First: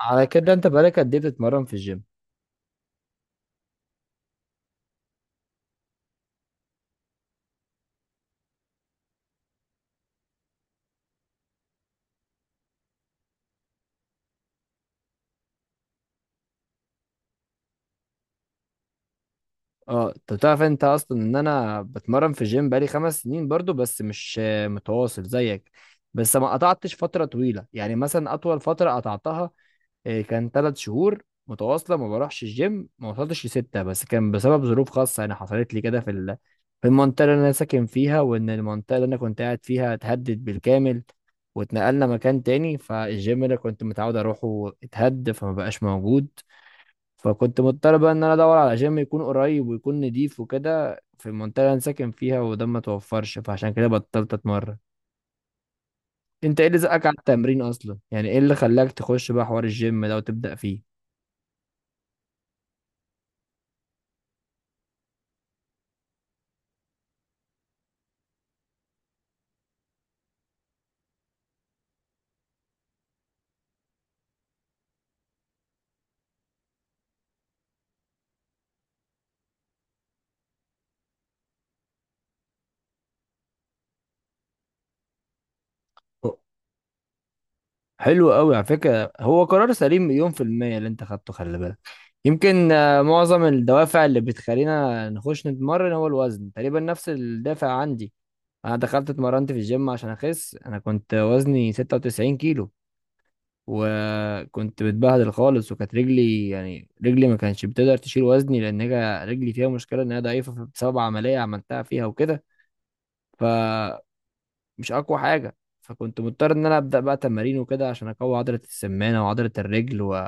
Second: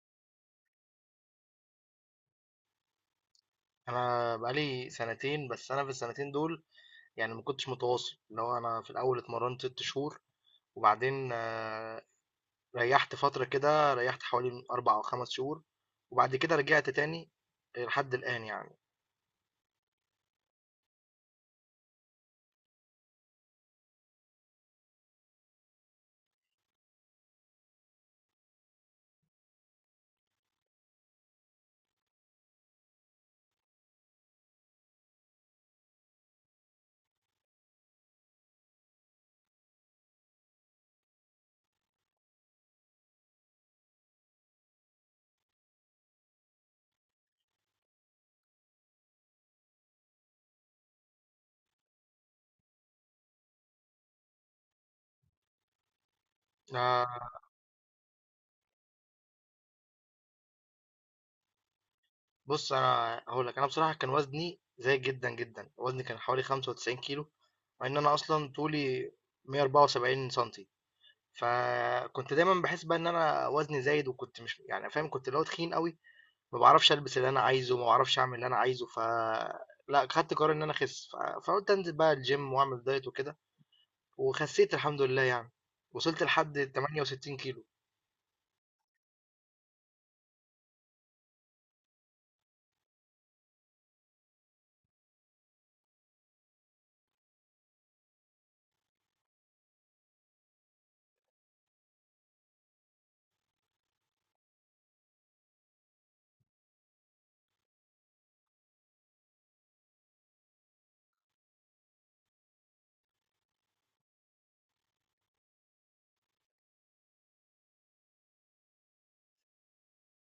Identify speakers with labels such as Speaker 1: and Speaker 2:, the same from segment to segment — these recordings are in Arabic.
Speaker 1: على كده انت بقالك قد ايه بتتمرن في الجيم؟
Speaker 2: انا بقالي سنتين، بس انا في السنتين دول ما كنتش متواصل. اللي هو انا في الاول اتمرنت ست شهور وبعدين ريحت فترة كده، ريحت حوالي من اربع او خمس شهور، وبعد كده رجعت تاني لحد الان
Speaker 1: اه، انت بتعرف انت اصلا ان انا بتمرن في الجيم بقالي 5 سنين برضو، بس مش متواصل زيك. بس ما قطعتش فترة طويلة، يعني مثلا اطول فترة قطعتها كان 3 شهور متواصلة ما بروحش الجيم، ما وصلتش لستة، بس كان بسبب ظروف خاصة يعني حصلت لي كده في المنطقة اللي انا ساكن فيها، وان المنطقة اللي انا كنت قاعد فيها اتهدد بالكامل واتنقلنا مكان تاني، فالجيم اللي كنت متعود اروحه اتهد فما بقاش موجود. فكنت مضطر بقى ان انا ادور على جيم يكون قريب ويكون نضيف وكده في المنطقه اللي انا ساكن فيها، وده ما توفرش، فعشان كده بطلت اتمرن. انت ايه اللي زقك على
Speaker 2: آه،
Speaker 1: التمرين اصلا، يعني ايه اللي خلاك تخش بقى حوار الجيم ده وتبدا فيه؟
Speaker 2: بص، انا هقول لك، انا بصراحة كان وزني زايد جدا جدا. وزني كان حوالي 95 كيلو، مع ان انا اصلا طولي 174 سنتي. فكنت دايما بحس بقى ان انا وزني زايد، وكنت مش فاهم، كنت اللي هو تخين قوي. ما بعرفش البس اللي انا عايزه، ما بعرفش اعمل اللي انا عايزه، لا خدت قرار ان انا اخس، فقلت انزل بقى الجيم واعمل دايت وكده، وخسيت الحمد لله يعني، وصلت لحد 68 كيلو.
Speaker 1: حلو قوي على فكره، هو قرار سليم مليون في الميه اللي انت خدته. خلي بالك يمكن معظم الدوافع اللي بتخلينا نخش نتمرن هو الوزن. تقريبا نفس الدافع عندي، انا دخلت اتمرنت في الجيم عشان اخس، انا كنت وزني 96 كيلو وكنت بتبهدل خالص، وكانت رجلي، يعني رجلي ما كانتش بتقدر تشيل وزني لان هي رجلي فيها مشكله ان هي ضعيفه بسبب عمليه عملتها فيها وكده، فمش اقوى حاجه. فكنت مضطر ان انا ابدا بقى تمارين وكده عشان اقوي عضله السمانه وعضله الرجل، و...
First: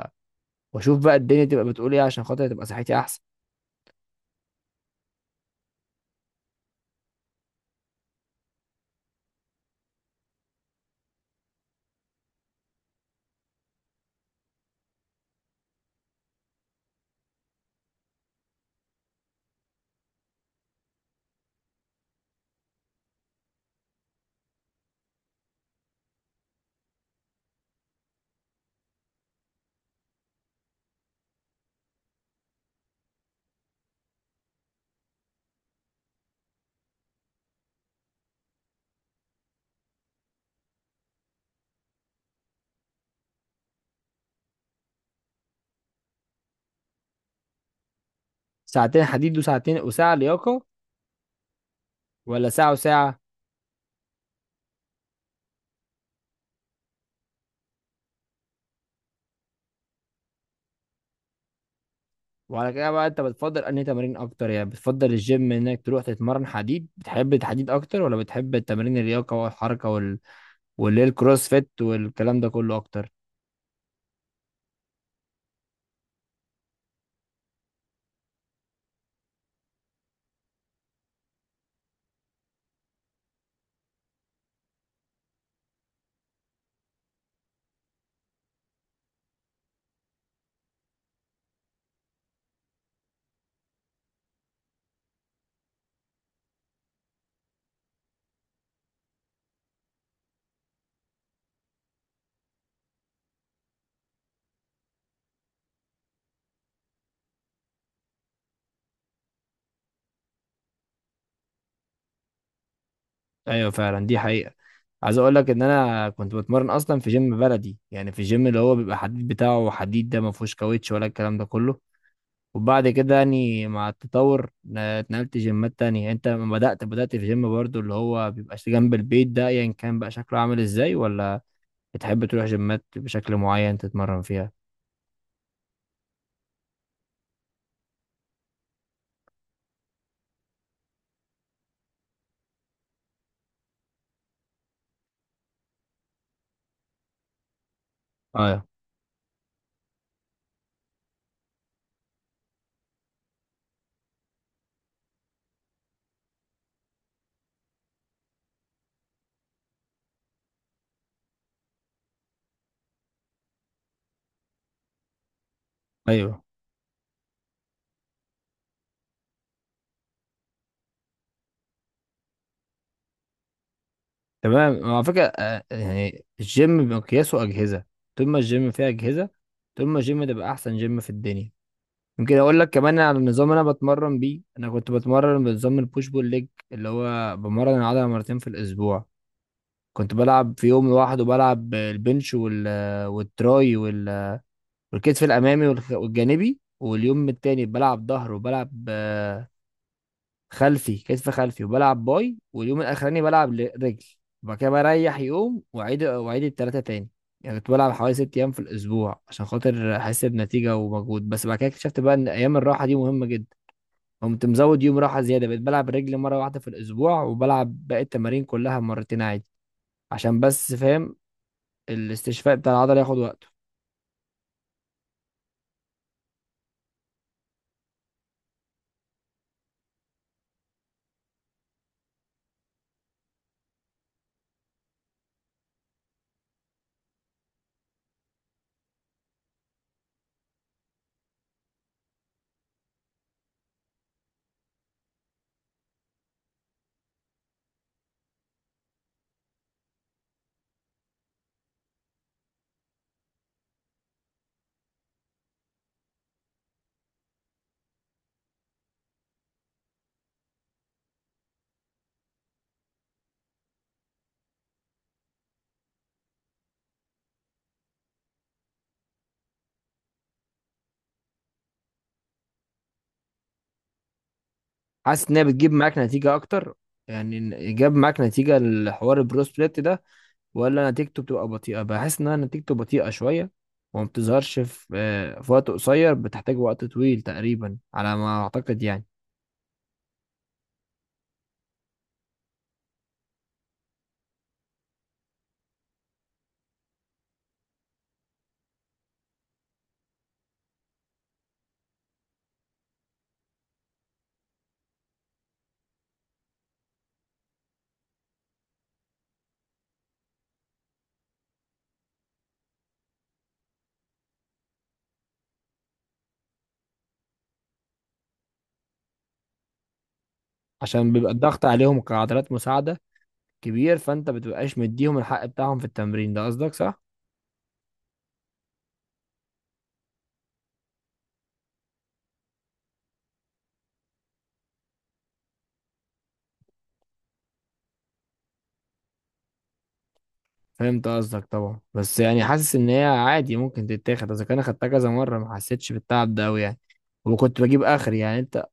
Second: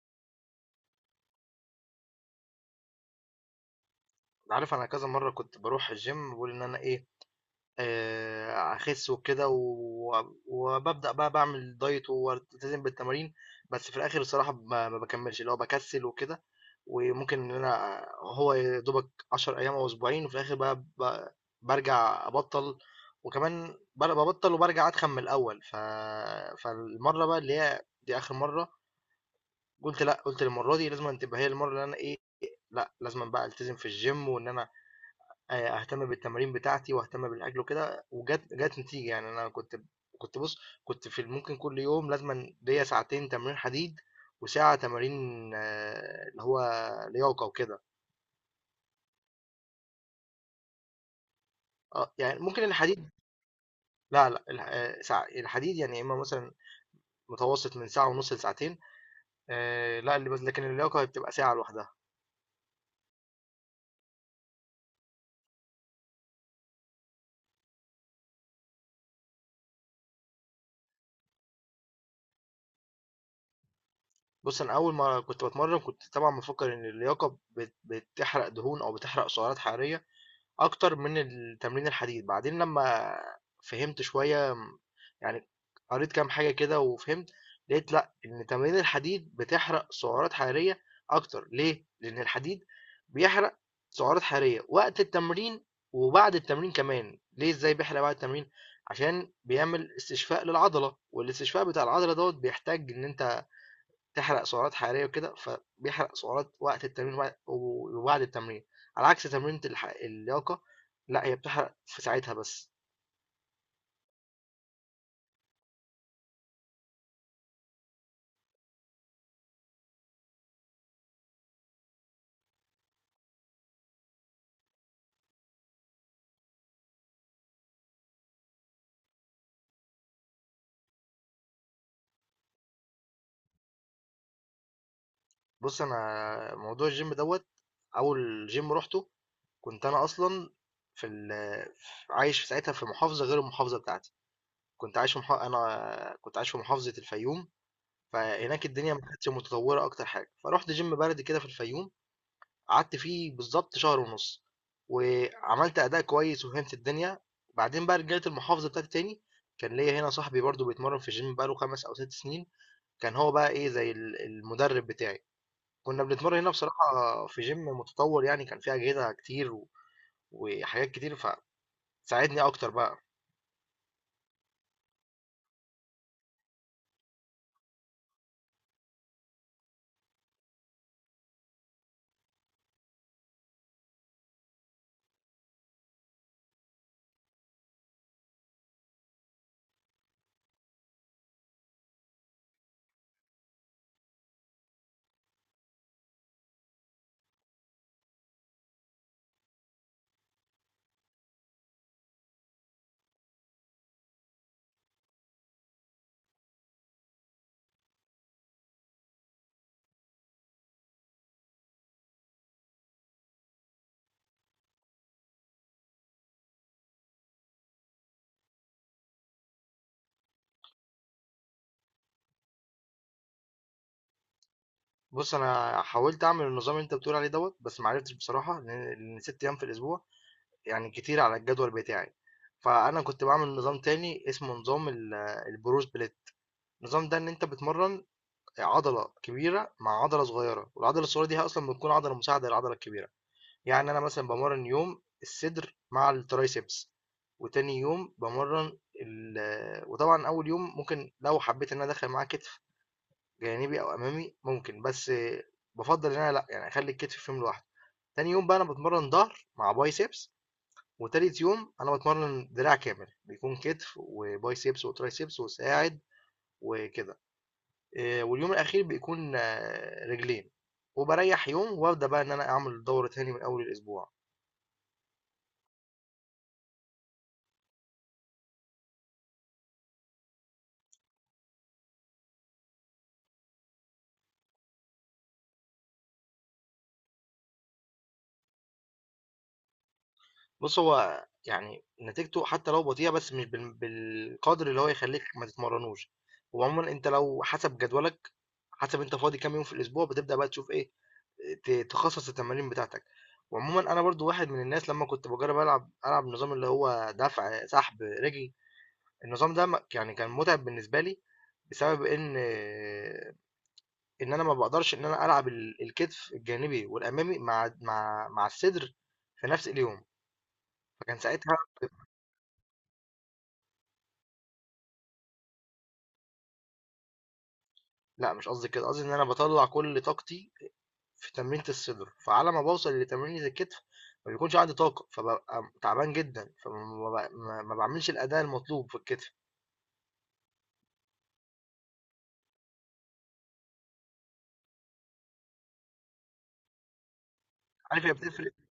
Speaker 1: واشوف بقى الدنيا تبقى بتقول ايه عشان خاطر تبقى صحتي احسن.
Speaker 2: عارف، انا كذا مره كنت بروح الجيم بقول ان انا ايه، أخس وكده، وبابدأ بقى باعمل دايت والتزم بالتمارين، بس في الآخر الصراحة ما باكمّلش، اللي هو باكسّل وكده، وممكن إن أنا هو يا دوبك 10 أيام أو أسبوعين، وفي الآخر بقى بارجع أبطّل، وكمان بابطّل وبارجع أتخن من الأول. فالمرّة بقى اللي هي دي آخر مرّة، قُلت لأ، قُلت المرّة دي لازمًا تبقى هي المرّة اللي أنا إيه، لأ لازمًا بقى ألتزم في الgym، وإن أنا أهتم بالتمارين بتاعتي وأهتم بالأكل وكده، جات نتيجة. يعني أنا كنت بُص، كنت في ممكن كل يوم لازمًا ليّا ساعتين تمرين حديد وساعة تمارين، اللي هو لياقة وكده.
Speaker 1: ساعتين حديد وساعتين وساعه لياقه؟
Speaker 2: يعني
Speaker 1: ولا
Speaker 2: ممكن
Speaker 1: ساعه
Speaker 2: الحديد إمم.
Speaker 1: وساعه؟
Speaker 2: لا، لأ، الحديد يعني يا إمّا مثلًا متوسط من ساعة ونُص لساعتين، لأ ال لكن اللياقة هي بتبقى ساعة لوحدها.
Speaker 1: وعلى كده بقى انت بتفضل انهي تمارين اكتر، يعني بتفضل الجيم انك تروح تتمرن حديد، بتحب الحديد اكتر ولا بتحب التمارين اللياقه والحركه واللي هي الكروس فيت والكلام ده كله اكتر؟
Speaker 2: بُص، أنا أول ما كنت باتمرّن كنت طبعًا مفكّر إن اللياقة بتحرق دهون أو بتحرق سعرات حرارية أكتر من التمرين الحديد. بعدين لما فهمت شوية يعني قريت كام حاجة كده وفهمت، لقيت لأ، إن تمارين الحديد بتحرق سعرات حرارية أكتر. ليه؟ لأن الحديد بيحرق سعرات حرارية وقت التمرين وبعد التمرين كمان. ليه، إزاي بيحرق بعد التمرين؟ عشان بيعمل استشفاء للعضلة، والاستشفاء بتاع العضلة دوت بيحتاج إن أنت تحرق سعرات حرارية وكده، فبيحرق سعرات وقت التمرين وبعد التمرين، على عكس تمرينة اللياقة، لأ، هي بتحرق في ساعتها بس.
Speaker 1: ايوه فعلا، دي حقيقة. عايز اقول لك ان انا كنت بتمرن اصلا في جيم بلدي، يعني في جيم اللي هو بيبقى حديد، بتاعه حديد ده ما فيهوش كاوتش ولا الكلام ده كله. وبعد كده يعني مع التطور اتنقلت جيمات تانية. انت لما بدأت، في جيم برضو اللي هو بيبقى جنب البيت ده، ايا يعني كان بقى شكله عامل ازاي؟ ولا بتحب تروح جيمات بشكل معين تتمرن فيها؟
Speaker 2: بُص، أنا موضوع الgym دوّة، أول gym رُحته كنت أنا أصلًا في ال ف عايش في ساعتها في محافظة غير المحافظة بتاعتي. كنت عايش في مح أنا كنت عايش في محافظة الفيوم.
Speaker 1: اه،
Speaker 2: فهناك الدنيا ما كانتش متطورة أكتر حاجة، فرُحت gym بلدي كده في الفيوم. قعدت فيه بالضبط شهر ونُص، وعملت أداء كويس وفهمت الدنيا. بعدين بقى رجعت المحافظة بتاعتي تاني. كان ليّا هنا صاحبي برضه بيتمرّن في الgym بقى له 5 أو 6 سنين، كان هو بقى إيه زي المدرب بتاعي، كنا بنتمرّن
Speaker 1: ايوه،
Speaker 2: هنا بصراحة في gym متطوّر، يعني كان فيه أجهزة كتير وحاجات كتير، فساعدني أكتر بقى.
Speaker 1: تمام على فكرة. يعني الجيم بمقياسه أجهزة، طول ما الجيم فيه أجهزة طول ما الجيم ده بقى أحسن جيم في الدنيا. يمكن أقول لك كمان على النظام اللي أنا بتمرن بيه، أنا كنت بتمرن بنظام البوش بول ليج اللي هو بمرن العضلة مرتين في الأسبوع. كنت بلعب في يوم لوحده، بلعب البنش والتراي والكتف الأمامي والجانبي، واليوم التاني بلعب ظهر وبلعب كتف خلفي وبلعب باي، واليوم الاخراني بلعب رجل. وبعد كده بريح يوم واعيد، التلاتة تاني. يعني كنت بلعب حوالي 6 ايام في الاسبوع عشان خاطر احس بنتيجه ومجهود. بس بعد كده اكتشفت بقى ان ايام الراحه دي مهمه جدا، قمت مزود يوم راحه زياده، بقيت بلعب رجل مره واحده في الاسبوع وبلعب باقي التمارين كلها مرتين عادي، عشان بس فاهم الاستشفاء بتاع العضله ياخد وقته.
Speaker 2: بُص، أنا حاولت أعمل النظام اللي أنت بتقول عليه دوّة، بس ما عرفتش بصراحة لإن 6 أيام في الأسبوع يعني كتير على الجدول بتاعي. فأنا كنت باعمل نظام تاني اسمه نظام ال الBruce Split. النظام ده ان انت بتمرن عضله كبيره مع عضله صغيره، والعضله الصغيره دي هي اصلا بتكون عضله مساعده للعضله الكبيره. يعني انا مثلا بمرن يوم الصدر مع الترايسبس، وتاني يوم بمرن ال آه، وطبعا اول يوم ممكن لو حبيت ان انا ادخل معاه كتف جانبي او امامي ممكن، بس بفضل ان انا لا يعني اخلي الكتف في يوم لوحده. تاني يوم بقى انا بتمرن ظهر مع بايسبس، وتالت يوم انا بتمرن دراع كامل، بيكون كتف وبايسبس وترايسبس وساعد وكده. واليوم الأخير بيكون رجلين، وبريح يوم وابدأ بقى إن أنا أعمل دورة تاني من أول الأسبوع.
Speaker 1: حاسس ان هي بتجيب معاك نتيجه اكتر؟ يعني جاب معاك نتيجه الحوار البرو سبليت ده، ولا نتيجته بتبقى بطيئة؟ بحس إنها نتيجته بطيئة شوية، وما بتظهرش في في وقت قصير، بتحتاج وقت طويل تقريبا على ما أعتقد يعني.
Speaker 2: بص، هو يعني نتيجته حتى لو بطيئة، بس مش بالقدر اللي هو يخليك ما تتمرنوش. وعموما أنت لو حسب جدولك، حسب أنت فاضي كام يوم في الأسبوع، بتبدأ بقى تشوف إيه، تخصص التمارين بتاعتك. وعموما أنا برضو واحد من الناس، لما كنت بجرب ألعب نظام اللي هو دفع سحب رجل، النظام ده يعني كان متعب بالنسبة لي، بسبب إن أنا ما باقدرش إن أنا ألعب الكتف الجانبي والأمامي مع مع الصدر في نفس اليوم،
Speaker 1: عشان
Speaker 2: فكان
Speaker 1: بيبقى
Speaker 2: ساعتها.
Speaker 1: الضغط عليهم كعضلات مساعدة كبير، فأنت بتبقاش مديهم الحق بتاعهم في التمرين ده، قصدك صح؟
Speaker 2: لأ مش قصدي كده، قصدي إن أنا باطلّع كل طاقتي في تمرينة الصدر، فعلى ما باوصل لتمرينة الكتف ما بيكونش عندي طاقة، فبابقى تعبان جدًا، فما ب ما ما باعملش الأداء المطلوب في الكتف.
Speaker 1: فهمت قصدك طبعا، بس يعني حاسس إن هي عادي ممكن تتاخد، إذا كان أخدتها كذا مرة ما حسيتش بالتعب ده أوي يعني. وكنت بجيب
Speaker 2: عارف،
Speaker 1: آخر،
Speaker 2: هي
Speaker 1: يعني
Speaker 2: بتفرق.
Speaker 1: أنت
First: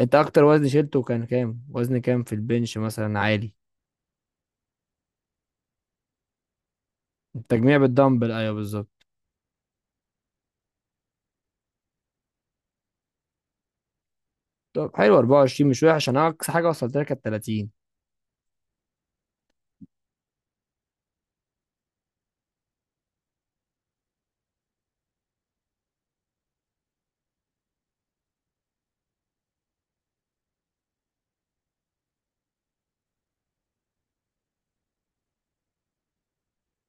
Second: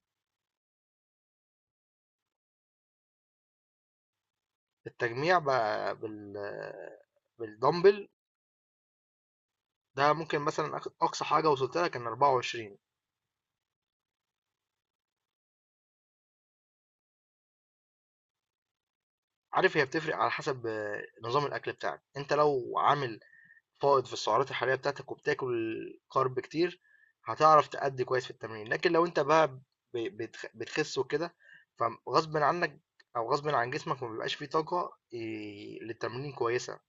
Speaker 1: أنت أكتر وزن شيلته كان كام؟ وزن كام في البنش مثلا عالي؟
Speaker 2: التجميع ب بال
Speaker 1: التجميع
Speaker 2: بالدمبل
Speaker 1: بالدمبل أيوه بالظبط.
Speaker 2: ده ممكن مثلًا آخد أقصى حاجة وصلت لها كان 24.
Speaker 1: طب حلو 24، مش وحش. انا اقصى حاجه وصلت لها كانت 30.
Speaker 2: عارف، هي بتفرق على حسب نظام الأكل بتاعك. أنت لو عامل فائض في السعرات الحرارية بتاعتك وبتاكل كارب كتير، هتعرف تأدي كويس في التمرين. لكن لو انت بقى بتخس وكده، فغصب عنك او غصب عن جسمك ما بيبقاش فيه طاقة إيه، للتمرين كويسة.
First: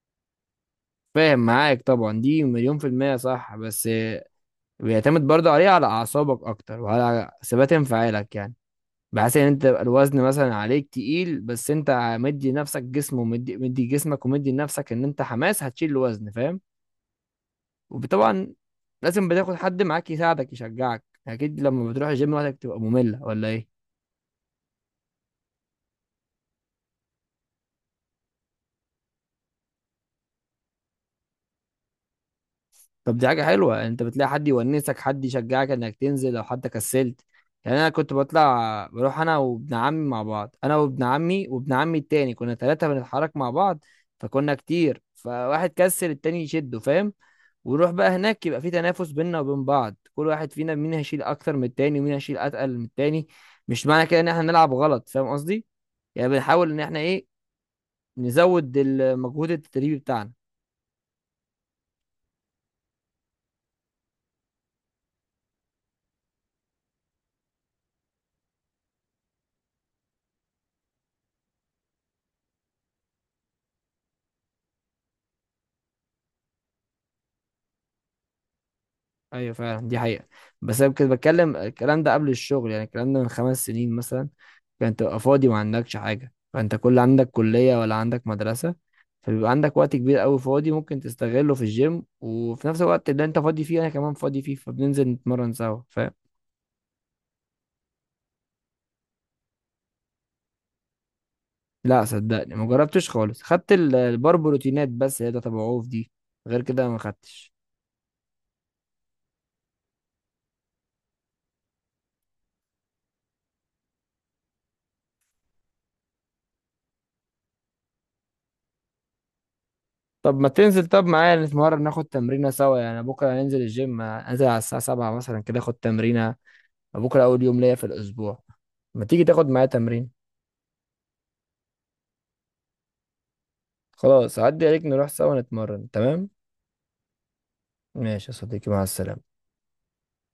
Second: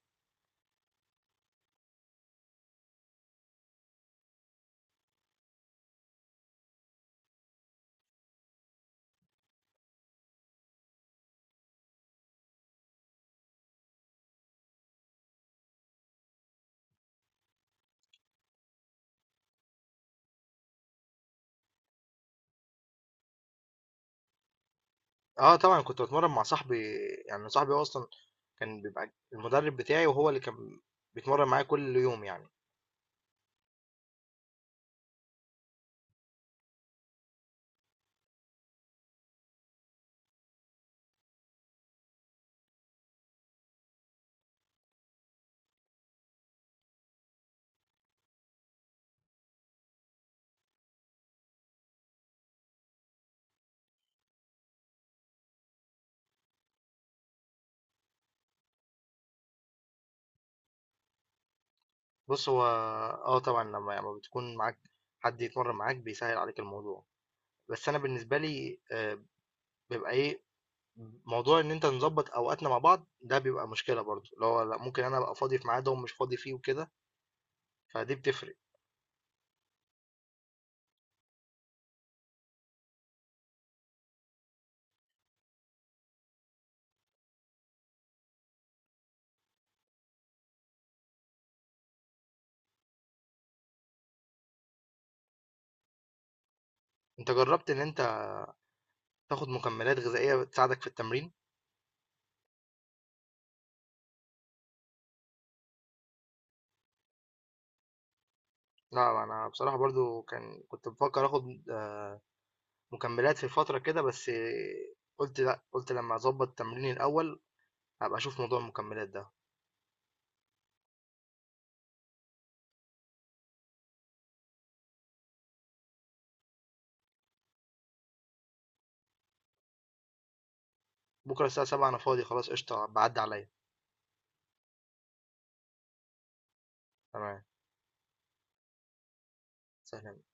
Speaker 1: فاهم معاك طبعا، دي مليون في المية صح، بس بيعتمد برضه عليه على أعصابك أكتر وعلى ثبات انفعالك، يعني بحيث إن أنت يبقى الوزن مثلا عليك تقيل، بس أنت مدي نفسك جسم ومدي جسمك ومدي لنفسك إن أنت حماس هتشيل الوزن، فاهم؟ وطبعا لازم بتاخد حد معاك يساعدك يشجعك، أكيد. لما بتروح الجيم لوحدك تبقى مملة ولا إيه؟
Speaker 2: اه طبعا، كنت بتمرن مع صاحبي، يعني صاحبي هو اصلا كان بيبقى المدرب بتاعي، وهو اللي كان بيتمرن معايا كل يوم يعني.
Speaker 1: طب دي حاجة حلوة، انت بتلاقي حد يونسك، حد يشجعك انك تنزل لو حتى كسلت. يعني انا كنت بطلع بروح انا وابن عمي مع بعض، انا وابن عمي وابن عمي التاني، كنا ثلاثة بنتحرك مع بعض، فكنا كتير، فواحد كسل التاني يشده، فاهم؟ ونروح بقى هناك يبقى في تنافس بيننا وبين بعض، كل واحد فينا مين هيشيل اكتر من التاني ومين هيشيل اتقل من التاني. مش معنى كده ان احنا نلعب غلط، فاهم قصدي؟ يعني بنحاول ان احنا ايه، نزود المجهود التدريبي بتاعنا.
Speaker 2: بص هو اه طبعا، لما بتكون معاك حد يتمرن معاك بيسهل عليك الموضوع، بس انا بالنسبه لي بيبقى ايه، موضوع إن أنت نضبّط أوقاتنا مع بعض، ده بيبقى مشكلة برضه، اللي هو لأ، ممكن أنا أبقى فاضي في ميعاد وهو مش فاضي فيه وكده، فدي بتفرق.
Speaker 1: ايوه فعلا، دي حقيقة. بس انا كنت بتكلم الكلام ده قبل الشغل، يعني الكلام ده من 5 سنين مثلا، كان تبقى فاضي ما عندكش حاجة، فانت كل عندك كلية ولا عندك مدرسة، فبيبقى عندك وقت كبير قوي فاضي ممكن تستغله في الجيم، وفي نفس الوقت اللي انت فاضي فيه انا كمان فاضي فيه، فبننزل نتمرن سوا، فاهم؟
Speaker 2: أنت جرّبت إن أنت تاخد مكملات غذائية تساعدك في التمرين؟
Speaker 1: لا صدقني ما جربتش خالص، خدت البار بروتينات بس، هي ده تبع عوف دي، غير كده ما خدتش.
Speaker 2: لأ، أنا بصراحة برضه كنت بافكّر آخد مكملات في فترة كده، بس قُلت لأ، قُلت لمّا أضبّط تمريني الأول، هابقى أشوف موضوع المكملات ده.
Speaker 1: طب ما تنزل طب معايا نتمرن، ناخد تمرينة سوا، يعني بكرة هننزل الجيم، انزل على الساعة 7 مثلا كده اخد تمرينة. بكره اول يوم ليا في الاسبوع، ما تيجي تاخد معايا تمرين؟
Speaker 2: بُكرة الساعة 07:00 أنا فاضي خلاص قشطة، ابقى عدّي عليّا.
Speaker 1: خلاص عدي عليك، نروح سوا نتمرن، تمام.
Speaker 2: تمام،
Speaker 1: ماشي يا صديقي، مع السلامه.
Speaker 2: سلام.